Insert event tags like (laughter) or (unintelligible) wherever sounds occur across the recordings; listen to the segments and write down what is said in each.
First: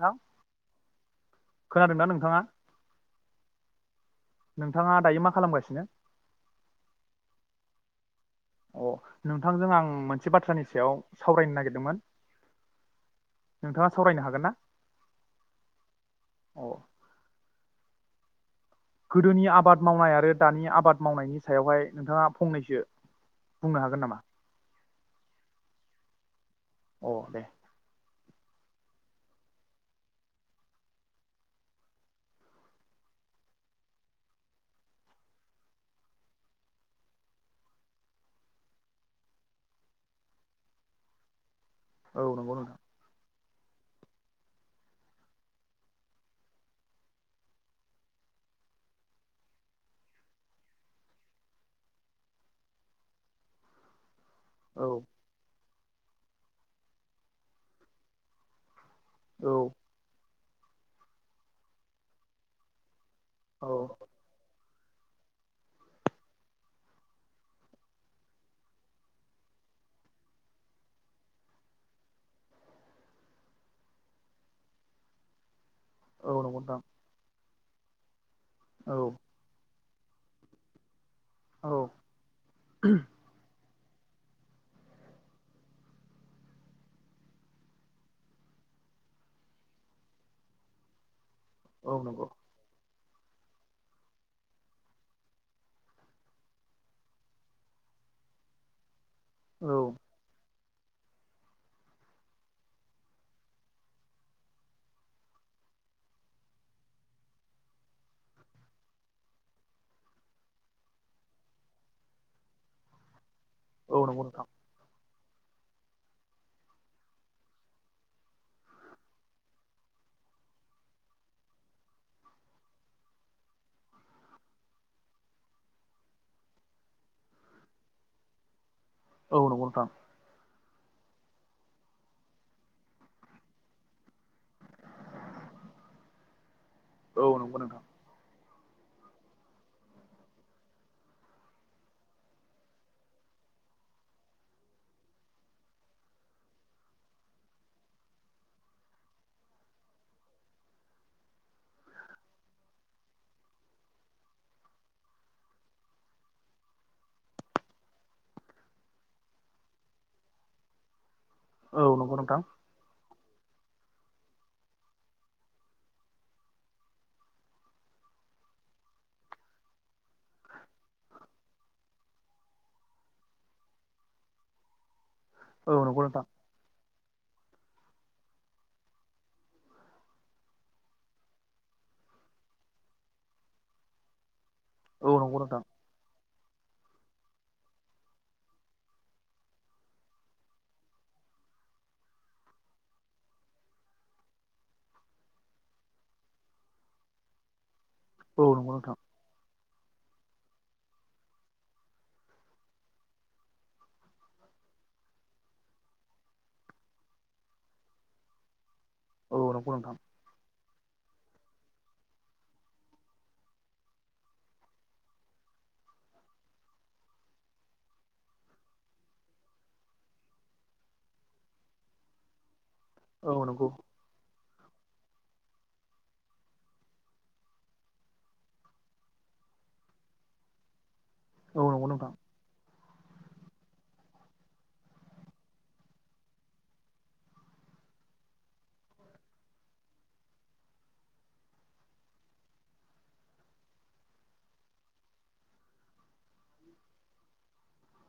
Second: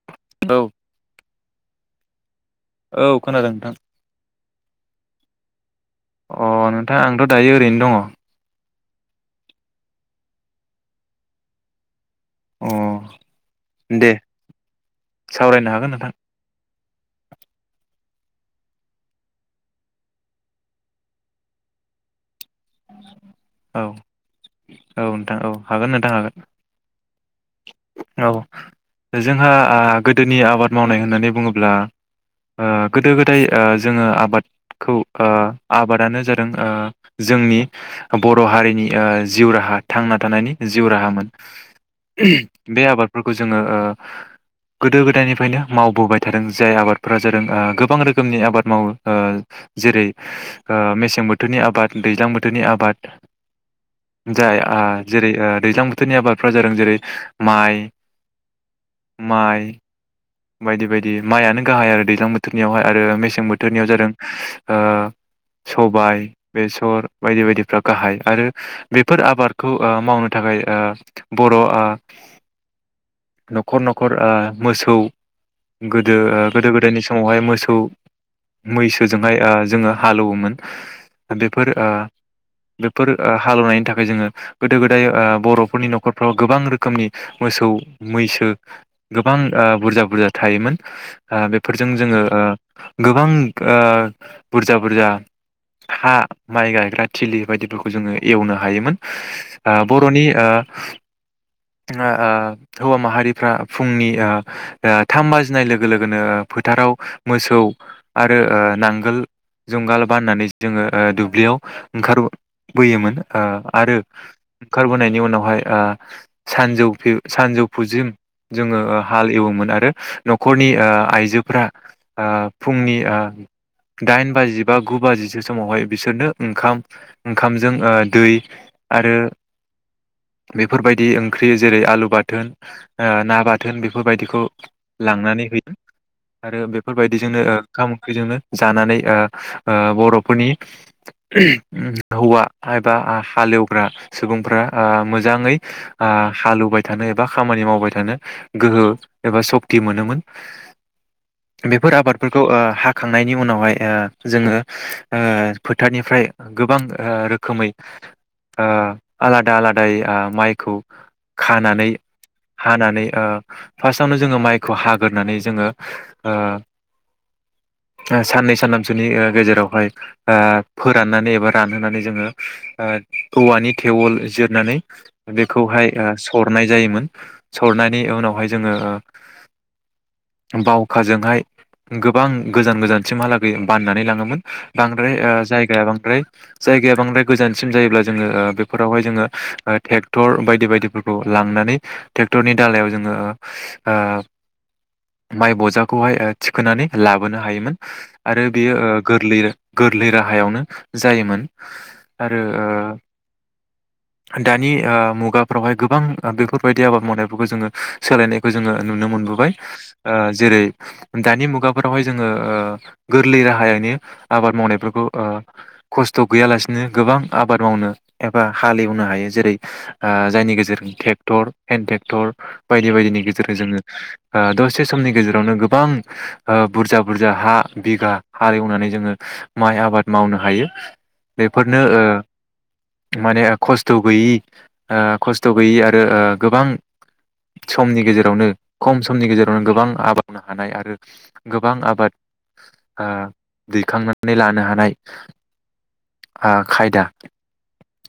नोंथां औ खोनादों ना नोंथाङा? औ खोनादों नोंथां। नोंथाङा दायो मा खालामगासिनो? अ नोंथां आंथ' दायो ओरैनो दङ। अ नोंथांजों आं मोनसे बाथ्रानि सायाव सावरायनो नागिरदोंमोन। अ नोंथाङा दे सावरायनो हागोन ना सावरायनो हागोन नोंथां। अ गोदोनि आबाद मावनाय आरो दानि आबाद मावनायनि सायावहाय नोंथाङा फंनैसो बुंनो औ हागोन नामा औ नोंथां औ हागोन नोंथां हागोन। अ दे औ जोंहा ओ गोदोनि आबाद मावनाय होननानै बुङोब्ला ओ गोदो गोदाय ओ जोङो आबादखौ ओ आबादानो जादों ओ जो जोंनि बर' हारिनि ओ जिउ राहा थांना थानायनि जिउ राहामोन। औ नंगौ (inaudible) नोंथां बे आबार फोर खौ जोङो ओ गोदो गोदायनिफ्रायनो मावबोबाय थादों जाय आबादफोरा जादों ओ गोबां रोखोमनि आबाद मावो ओ जेरै ओ मेसें बोथोरनि आबाद दैज्लां बोथोरनि आबाद जाय आ औ जेरै होन दैज्लां बोथोरनि आबादफ्रा जादों जेरै माइ माइ औ बायदि बायदि माइआनो गाहाय आरो दैज्लां बोथोरनियावहाय आरो मसे मेसें बोथोरनियाव औ जादों ओ सबाय। बेसर बायदि बायदिफ्रा गाहाय आरो बेफोर आबादखौ ओ मावनो थाखाय ओ बर'ओ न'खर न'खर ओ मोसौ गोदो ओ औ नंगौ गोदो नोंथां गोदायनि समावहाय मोसौ औ। औ औ मैसोजोंहाय ओ जोङो हालौवोमोन। बेफोर ओ बेफोर ओ हालेवनायनि थाख फाय जोङो गोदो गोदाय बर'फोरनि न'खरफ्राव गोबां रोखोमनि मोसौ मैसो गोबां ओ बुरजा बुरजा थायोमोन। ओ बेफोरजों औ जोङो नंगौ ओ गोबां ओ बुरजा बुरजा हा माइ गायग्रा थिलि बायदिफोरखौ जोङो एवनो हायोमोन। औ ओ बर'नि ओ जोङो ओ हौवा माहारिफ्रा फुंनि ओ ओ थाम बाजिनाय लोगो लोगोनो फोथाराव मोसौ आरो ओ नांगोल जुंगाल बाननानै जो जोङो ओ दुब्लियाव ओंखार बोयोमोन। ओ आरो औ नंगौ नोंथां ओंखारबोनायन इयुनावहाय ओ सानजौफिउ सानजौफुजों जोङो ओ हाल एवोमोन आरो न'खरनि ओ आइजोफोरा ओ फुंनि ओ दाइन बाजि बा गु बाजिसो समावहाय बिसोरनो ओंखाम ओंखामजों ओ दै आरो औ नंगौ नोंथां बिब बेफोरबायदि ओंख्रि जेरै आलु बाथोन ना बाथोन बेफोरबायदिखौ लांनानै है आरो बेफ औ बेफोरबायदिजोंनो ओ ओंखाम ओंख्रिजोंनो जानानै ओ ओ बर'फ फोरनि हौवा एबा आ हालेवग्रा सुबुंफ्रा ओ मोजाङै हालेवबाय थानो एबा खामानि मावबाय थानो गोहो एबा सक्ति मोनोमोन बेफोर आबादफोरखौ ओ हाखांनायनि उनावहाय जोङो ओ फोथारनिफ्राय गोबां रोखोमै ओ आलादा आलादायै ओ माइखौ खानानै नंगौ नोंथां हानानै ओ फास्टआवनो जोङो माइखौ हाग्रोनानै जोङो ओ साननै सानथामसोनि ओ गेजेरावहाय ओ फोराननानै एबा रानहोनानै जोङो ओ औवानि थेवल जिरनानै औ बेखौहाय नंगौ ओ नोंथां सरनाय जायोमोन। सरनायनि उनावहाय जोङो बावखाजोंहाय गोबां गोजान गोजानसिमहालागै बाननानै लाङोमोन। औ बांद्राय नंगौ ओ नोंथां जायगाया बांद्राय जायगाया बांद्राय गोजानसिम जायोब्ला जोङो ओ बेफोरावहाय जोङो ओ ट्रेक्टर बायदि बायदिफोरखौ लांनानै ट्रेक्टरनि दालायाव जोङो ओ माइ बजाखौहाय थिखोनानै लाबोनो हायोमोन। आरो औ बेयो नंगौ नोंथां ओ गोरलैयो। गोरलै राहायावनो जायोमोन आरो ओ दानि ओ मुगाफ्रावहाय गोबां बेफोरबायदि आबाद मावनायफोरखौ जोङो सोलायनायखौ जोङो नुनो औ मोनबोबाय नंगौ नोंथां ओ जेरै दानि मुगाफोरावहाय जोङो ओ गोरलै राहायानि आबाद मावनायफोरखौ खस्थ' गैयालासिनो गोबां आबाद मावनो एबा हालेवनो हायो जेरै ओ जायनि गेजेरजों ट्रेक्टर हेन्द ट्रेक्टर बायदि बायदिनि औ नंगौ नोंथां औ गेजेरजों नंगौ जोङो ओ दस से समनि गेजेरावनो गोबां ओ बुरजा बुरजा हा बिघा हा एवनानै जोङो माइ आबाद मावनो हायो। औ बेफोरनो नंगौ ओ नोंथां माने खस्थ' गैयि ओ खस्थ' गैयि आरो ओ गोबां समनि गेजेरावनो खम समनि गेजेरावनो गोबां आबाद मावनो हानाय आरो गोबां आबाद आ दैखांनो नानै लानो हानाय ओ खायदा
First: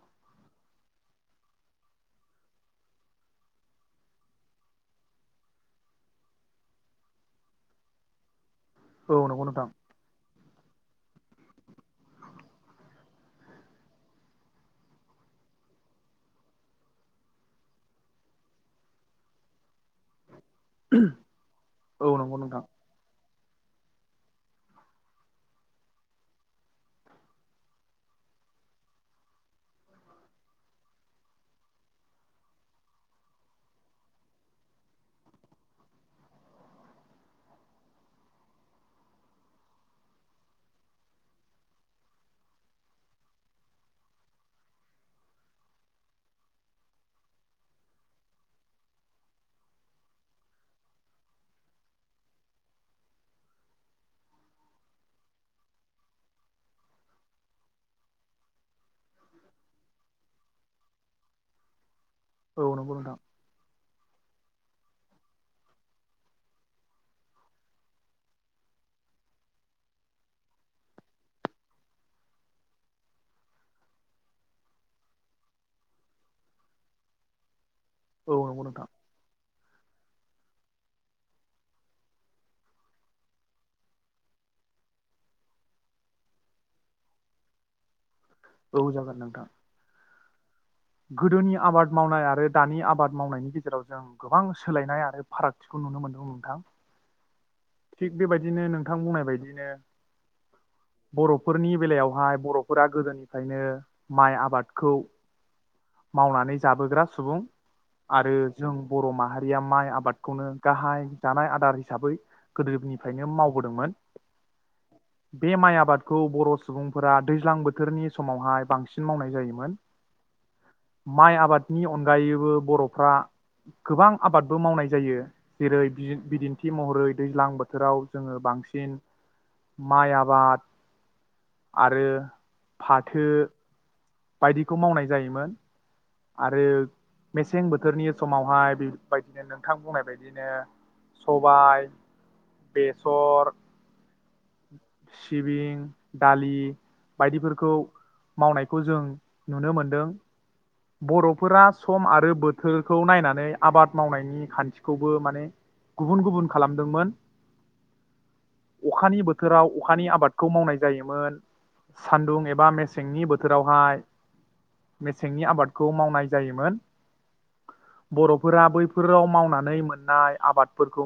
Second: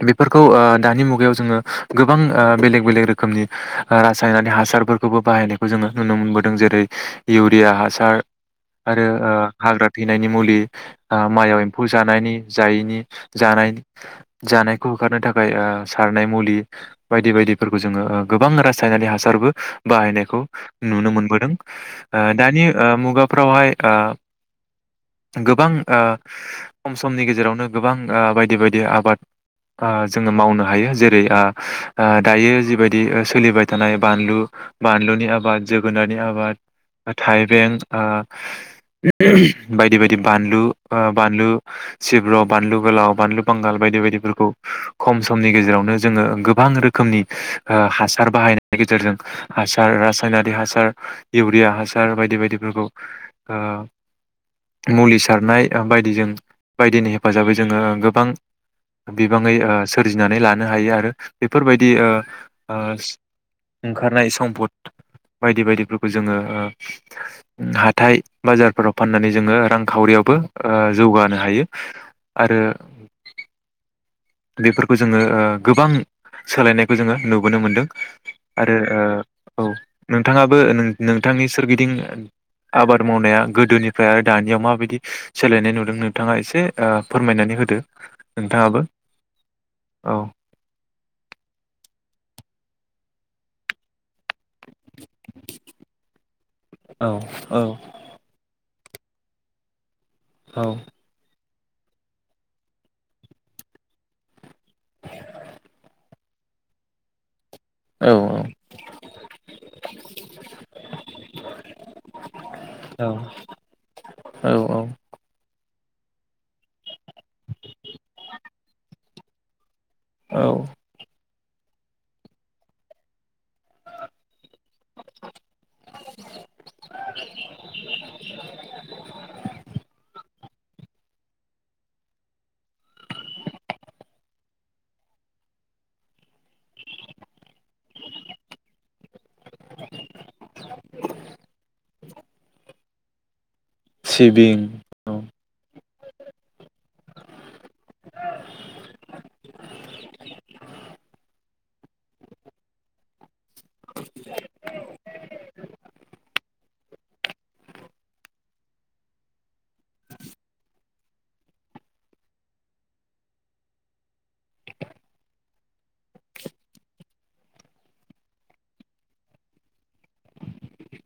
बेफोरखौ ओ दानि मुगायाव जोङो गोबां ओ बेलेग बेलेग रोखोमनि रासायनारि हासारफोरखौबो बाहायनायखौ जोङो नुनो मोनबोदों जेरै इउरिया हासार आरो औ ओ नंगौ नोंथां हाग्रा थैनायनि मुलि ओ माइआव एम्फौ जानायनि जायैनि जानायनि जानायखौ होखारनो थाखाय सारनाय मुलि बायदि बायदिफोरखौ जोङो गोबां रासायनारि हासारबो बाहायनायखौ नुनो मोनबोदों औ नंगौ नोंथां दानि मुगाफ्रावहाय ओ गोबां ओ खम समनि गेजेरावनो ओ गोबां बायदि बायदि आबाद जोङो मावनो हायो जेरै दायो जिबायदि सोलिबाय ओ थानाय बानलु बानलुनि आबाद जोगोनारनि आबाद थाइबें ओ बायदि बायदि बानलु बानलु सिब्र' बानलु गोलाव बानलु बांगाल बायदि बायदिफोरखौ खम समनि गेजेरावनो जोङो गोबां रोखोमनि हासार बाहायनायनि गेजेरजों हासार रासायनारि हासार इउरिया हासार बायदि बायदिफोरखौ ओ मुलि सारनाय बायदिजों बायदिनि हेफाजाबै जोङो गोबां बिबाङै सोरजिनानै लानो हायो आरो बेफोरबायदि ओ औ ओ नंगौ नोंथां ओंखारनाय सम्पद बायदि बायदिफोरखौ जोङो हाथाय बाजारफोराव फाननानै जोङो रांखावरियावबो जौगानो हायो आरो बेफोरखौ जोङो ओ गोबां सोलायनायखौ जोङो नुबोनो मोनदों औ नंगौ आरो नोंथां ओ औ नोंथाङाबो नोंथांनि सोरगिदिं आबाद मावनाया गोदोनिफ्राय आरो दानियाव माबायदि सोलायनाय नुदों नोंथाङा एसे फोरमायनानै होदो नोंथाङाबो औ‌ जागोन नोंथां (inaudible) औ गोदोनि आबाद मावनाय आरो दानि आबाद मावनायनि गेजेराव जों गोबां सोलायनाय आरो फारागथिखौ नुनो मोनदों नोंथां औ औ थिग बेबायदिनो नों थां बुंनाय बायदिनो औ फोरनि बेलायावहाय बर'फोरा गोदोनिफ्रायनो माइ आबादखौ मावनानै जाबोग्रा सुबुं आरो जों बर' माहारिया माइ आबादखौनो गाहाय जानाय आदार हिसाबै गोदोनिफ्रायनो मावबोदोंमोन औ बे माइया आबादखौ बर' सुबुंफोरा दैज्लां बोथोरनि समावहाय बांसिन मावनाय जायोमोन औ माइ आबादनि अनगायैबो बर'फ्रा गोबां आबादबो मावनाय जायो जेरै बिदिन्थि महरै दैज्लां बोथोराव जोङो बांसिन माइ आबाद आरो फाथो बायदिखौ मावनाय जायोमोन आरो मेसें मेसें बोथोरनि समावहाय बेबायदिनो नोंथां बुंनाय बदिनो सबाय बेसर सिबिं औ सिबिं दालि बायदिफोरखौ मावनायखौ जों नुनो मोनदों बर'फोरा सम आरो बोथोरखौ नायनानै आबाद मावनायनि खान्थिखौबो माने गुबुन गुबुन खालामदोंमोन अखानि बोथोराव अखानि आबादखौ मावनाय जायोमोन सानदुं एबा मेसेंनि बोथोरावहाय मेसेंनि आबाद खौ मावनाय जायोमोन बर'फोरा बैफोराव मावनानै मोननाय आबादफोरखौ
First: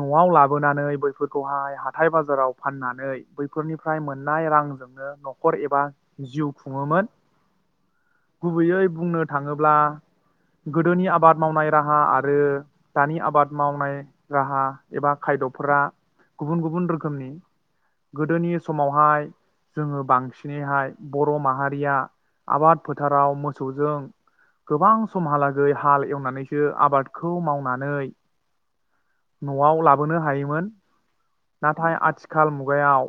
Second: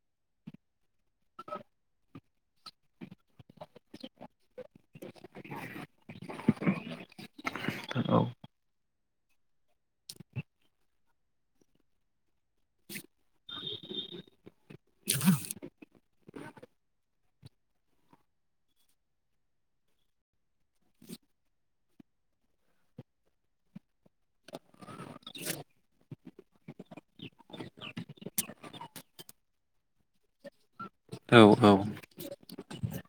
न'आव लाबोनानै बैफोरखौहाय हाथाय बाजाराव फाननानै बैफोरनिफ्राय मोननाय रांजोंनो न'खर एबा जिउ खुङोमोन सिबिं औ गुबैयै बुंनो थाङोब्ला गोदोनि आबाद मावनाय राहा आरो दानि आबाद मावनाय राहा एबा खायद'फोरा गुबुन गुबुन रोखोमनि गोदोनि समावहाय जोङो बांसिनैहाय बर' माहारिया आबाद फोथाराव मोसौजों गोबां समहालागै हाल एवनानैसो आबादखौ मावनानै न'आव लाबोनो हायोमोन। औ नाथाय आथिखाल मुग खुगायाव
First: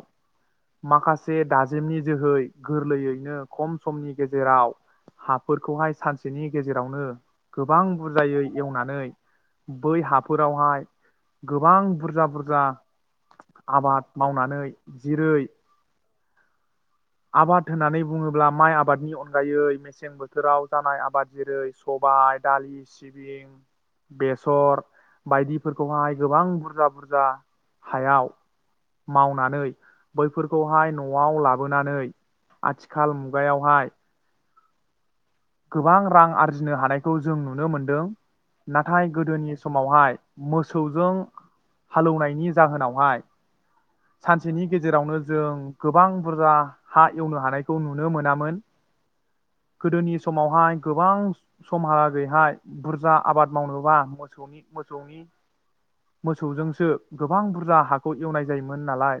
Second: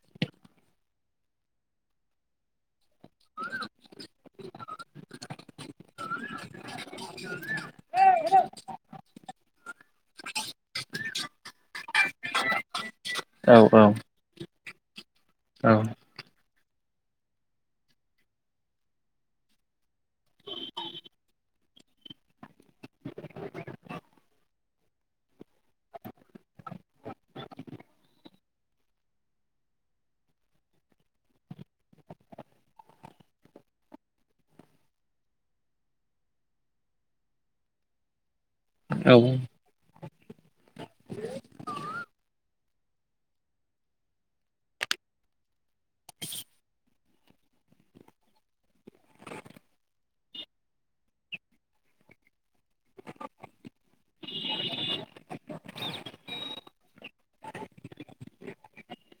माखासे दाजेमनि जोहै गोरलैैयैनो खम समनि गेजेराव हाफोरखौहाय सानसेनि गेजेरावनो गोबां बुरजायै एवनानै बै हाफोरावहाय गोबां बुरजा बुरजा औ औ। आबाद मावनानै जेरै औ आबाद होननानै बुङोब्ला माइ आबाद नि अनगायै मेसें बोथोराव जानाय आबाद जेरै सबाय दालि सिबिं बेसर बायदिफोरखौहाय गोबां बुरजा बुरजा हायाव मावनानै बैफोरखौहाय न'आव लाबोनानै आथिखाल मुगायावहाय। गोबां रां आरजिनो हानायखौ जों नुनो मोनदों। नाथाय गोदोनि समावहाय मोसौजों हालौवनायनि जाहोनावहाय सानसेनि गेजेरावनो जों गोबां बुरजा हा एवनो हानायखौ नुनो मोनामोन गोदोनि समावहाय गोबां समहालागैहाय बुरजा आबाद मावनोबा मोसौनि मोसौनि मोसौजोंसो गोबां बुरजा हाखौ एवनाय जायोमोन नालाय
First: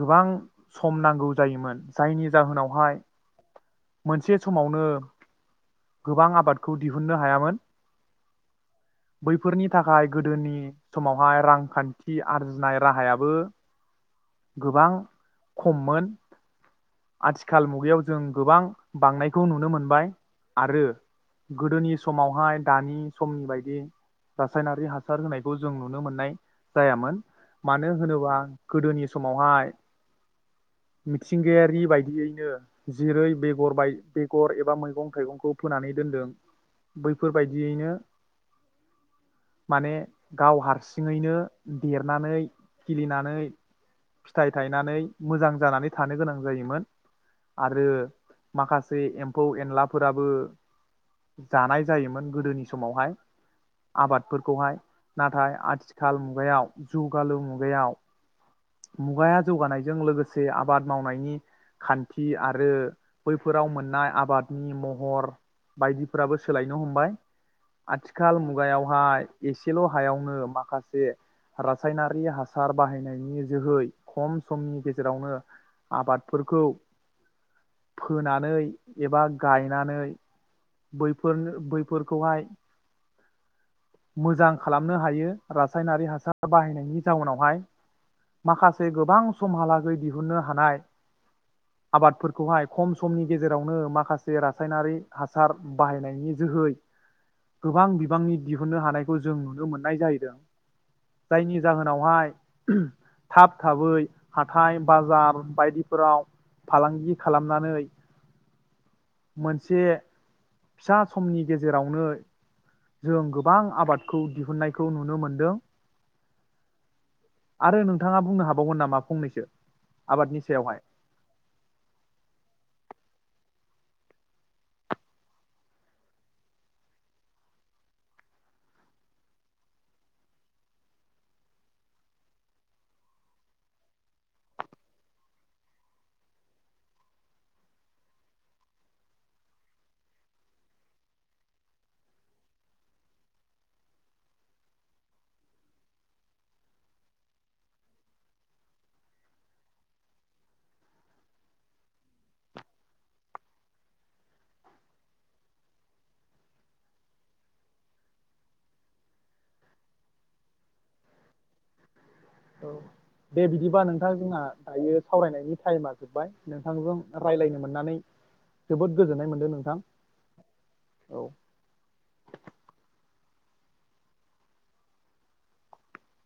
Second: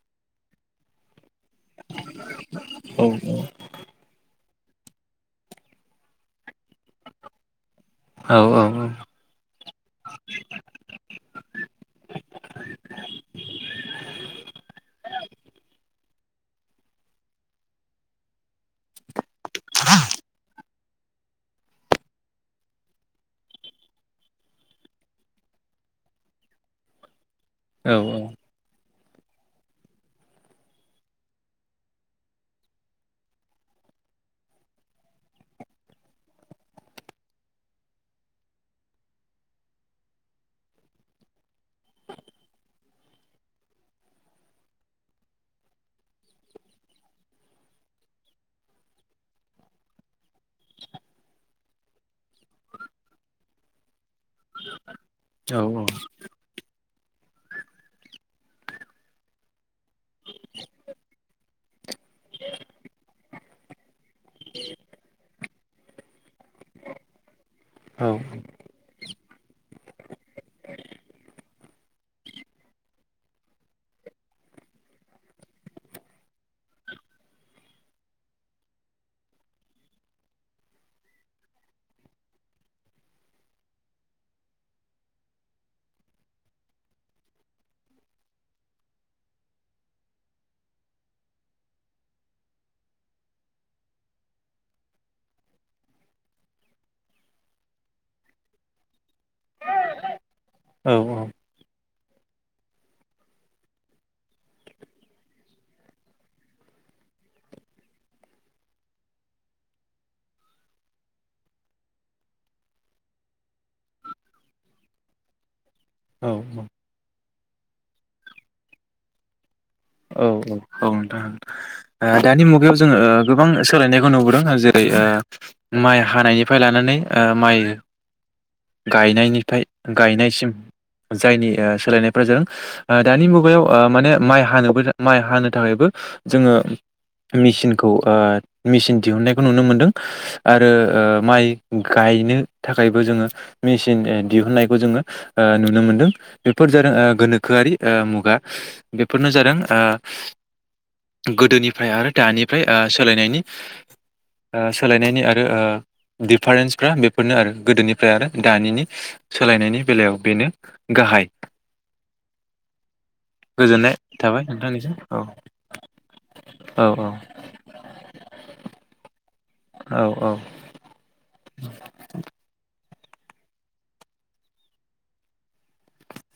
गोबां सम नांगौ जायोमोन जायनि जाहोनावहाय मोनसे समावनो गोबां आबादखौ दिहुननो हायोन औ बैफोरनि थाखाय गोदोनि समावहाय रांखान्थि आरजिनाय राहायाबो गोबां खममोन आथिखाल मुगायाव जों गोबां बांनायखौ नुनो मोनबाय आरो गोदोनि समावहाय दानि समनि बायदि रासायनारि हासार होनायखौ जों नुनो मोननाय जायामोन मानो होनोबा गोदोनि समावहाय मिथिंगायारि बायदियैनो जेरै बेगर बाय बेगर एबा मैगं थाइगंखौ फोनानै दोनदों बैफोरबायदियैनो माने गाव हारसिङैनो देरनानै खिलिनानै फिथाइ थायनानै मोजां जानानै थानो गोनां जायोमोन आरो माखासे एम्फौ एनलाफोराबो जानाय जायोमोन गोदोनि समावहाय आबादफोरखौहाय नाथाय आथिखाल मुगायाव जुगालु मुगायाव मुगाया जौगानायजों लोगोसे आबाद मावनायनि खान्थि आरो बैफोराव मोननाय आबादनि महर बायदिफोराबो सोलायनो हमबाय आथिखाल मुगायावहाय एसेल' हायावनो माखासे रासायनारि हासार बाहायनायनि जोहै खम समनि गेजेरावनो आबादफोरखौ फोनानै एबा गायनानै बैफोरनो बैफोरखौहाय मोजां खालामनो हायो रासायनारि हासार बाहायनायनि जाउनावहाय माखासे गोबां समहालागै दिहुननो हानाय आबादफोरखौहाय खम समनि गेजेरावनो माखासे रासायनारि हासार बाहायनायनि जोहै गोबां बिबांनि दिहुनन्नो हानायखौ जों नुनो मोननाय जाहैदों। औ औ। जायनि जाहोनावहाय थाब थाबै हाथाय बाजार बायदिफोराव फालांगि खालामनानै मोनसे फिसा समनि गेजेरावनो जों गोबां आबादखौ दिहुननायखौ नुनो मोनदों औ आरो नोंथाङा बुंनो हाबावगोन नामा फंनैसो आबादनि औ सायावहाय औ नोंथां ओ दानि मुगायाव जोङो गोबां सोलायनायखौ नुबोदों जेरै ओ माइ हानायनिफ्राय लानानै ओ माइ गायनायनिफ्राय गायनायसिम जायनि ओ सोलायनायफ्रा जों ओ दानि मुगायाव ओ माने माइ हानोबो माइ हानो थाखायबो जोङो मेचिनखौ ओ मेचन दिहुनन्नायखौ नुनो मोनदों आरो ओ माइ गायनो थाखायबो जोङो मेचन दिहुननायखौ जोङो ओ नुनो मोनदों बेफोर जादों ओ गोनोखोआरि ओ मुगा बेफोरनो जादों ओ गोदोनि फ्राय आरो दानिफ्राय ओ सोलायनायनि ओ सोलायनायनि आरो ओ दिडिफारेन्सफ्रा बेफोरनो आरो गोदोनिफ्राय आरो दानिनि सोलायनायनि बेलायाव बेनो गाहाय। औ दे बिदिबा गोजोननाय नोंथां जोंहा थाबाय नोंथांनिसिम दायो औ सावरायनायनि टाइमा जोब्बाय। औ नोंथांजों औ रायज्लायनो मोननानै जोबोद गोजोन (unintelligible) नोंथां औ औ औ।